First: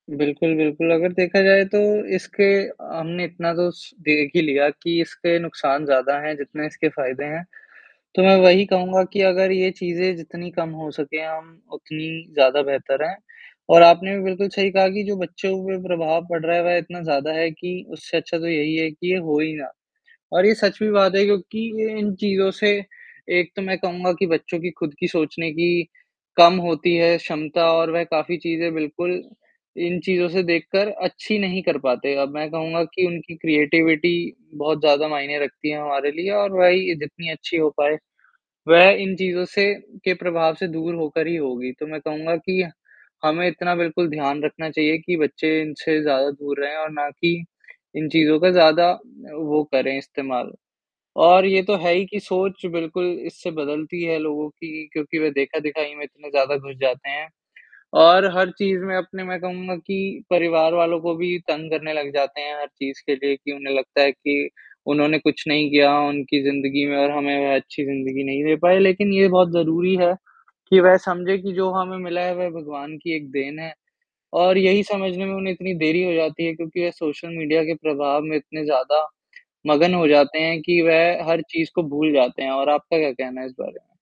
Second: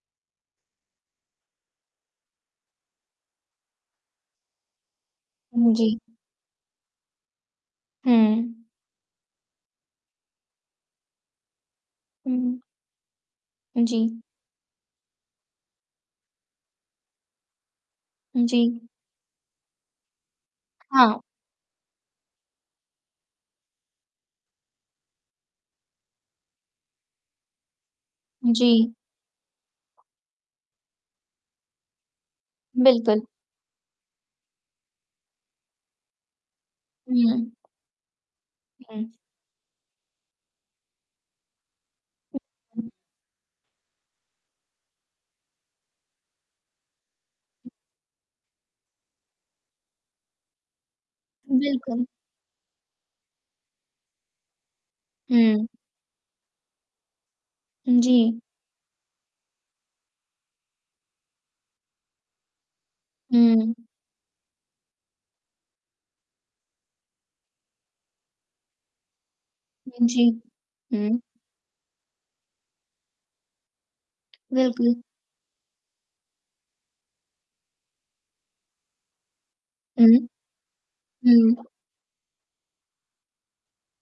बिल्कुल, बिल्कुल, अगर देखा जाए तो इसके अ, हमने इतना तो स देख ही लिया कि इसके उम, नुकसान जी। ज़्यादा हैं, जितने इसके फ़ायदे हैं। तो मैं हुँ। वही कहूँगा कि अगर ये चीज़ें जितनी कम हो सकें, हम उतनी ज़्यादा हुँ। बेहतर हैं, और आपने जी। भी बिल्कुल सही कहा कि जो बच्चों के ऊपर प्रभाव पड़ रहा है वह इतना ज़्यादा है कि, उससे अच्छा हुँ, तो यही जी। है कि ये हो ही ना। और ये सच भी बात हाँ। है क्योंकि ये इन चीज़ों से एक तो मैं कहूँगा कि बच्चों की खुद की सोचने की कम होती है, क्षमता और वह काफ़ी चीज़ें जी। बिल्कुल, इन चीज़ों से देखकर अच्छी नहीं कर पाते। अब मैं कहूँगा कि बिल्कुल। उनकी क्रिएटिविटी बहुत ज़्यादा मायने रखती है हमारे लिए और वही ये जितनी हुँ। अच्छी हो पाए। वह हुँ। इन चीज़ों से के प्रभाव से दूर होकर ही होगी, तो मैं कहूँगा हुँ, कि हुँ। हमें इतना बिल्कुल ध्यान रखना चाहिए, कि बच्चे इनसे ज़्यादा दूर रहें और ना कि, इन चीज़ों का ज़्यादा अ, वो करें, इस्तेमाल। और ये तो है बिल्कुल। ही कि सोच बिल्कुल इससे बदलती है लोगों की, क्योंकि वह हुँ। देखा-दिखाई में इतने ज़्यादा घुस जाते हैं और जी। हर चीज़ में अपने मैं कहूँगा कि परिवार वालों को भी तंग करने लग जाते हैं हर चीज़ के लिए, कि हुँ। उन्हें लगता है कि, उन्होंने कुछ नहीं किया उनकी ज़िंदगी में और हमें वह अच्छी ज़िंदगी नहीं दे पाए, लेकिन ये बहुत ज़रूरी उ है, जी। कि वह हुँ। समझे कि जो हमें मिला है वह भगवान की एक देन है। और यही बिल्कुल। समझने में उन्हें इतनी देरी हो जाती है, क्योंकि वह सोशल मीडिया के प्रभाव में इतने ज़्यादा मगन हो हुँ। जाते हैं कि, वह हर हुँ। चीज़ को भूल जाते हैं, और आपका क्या कहना है इस बारे में?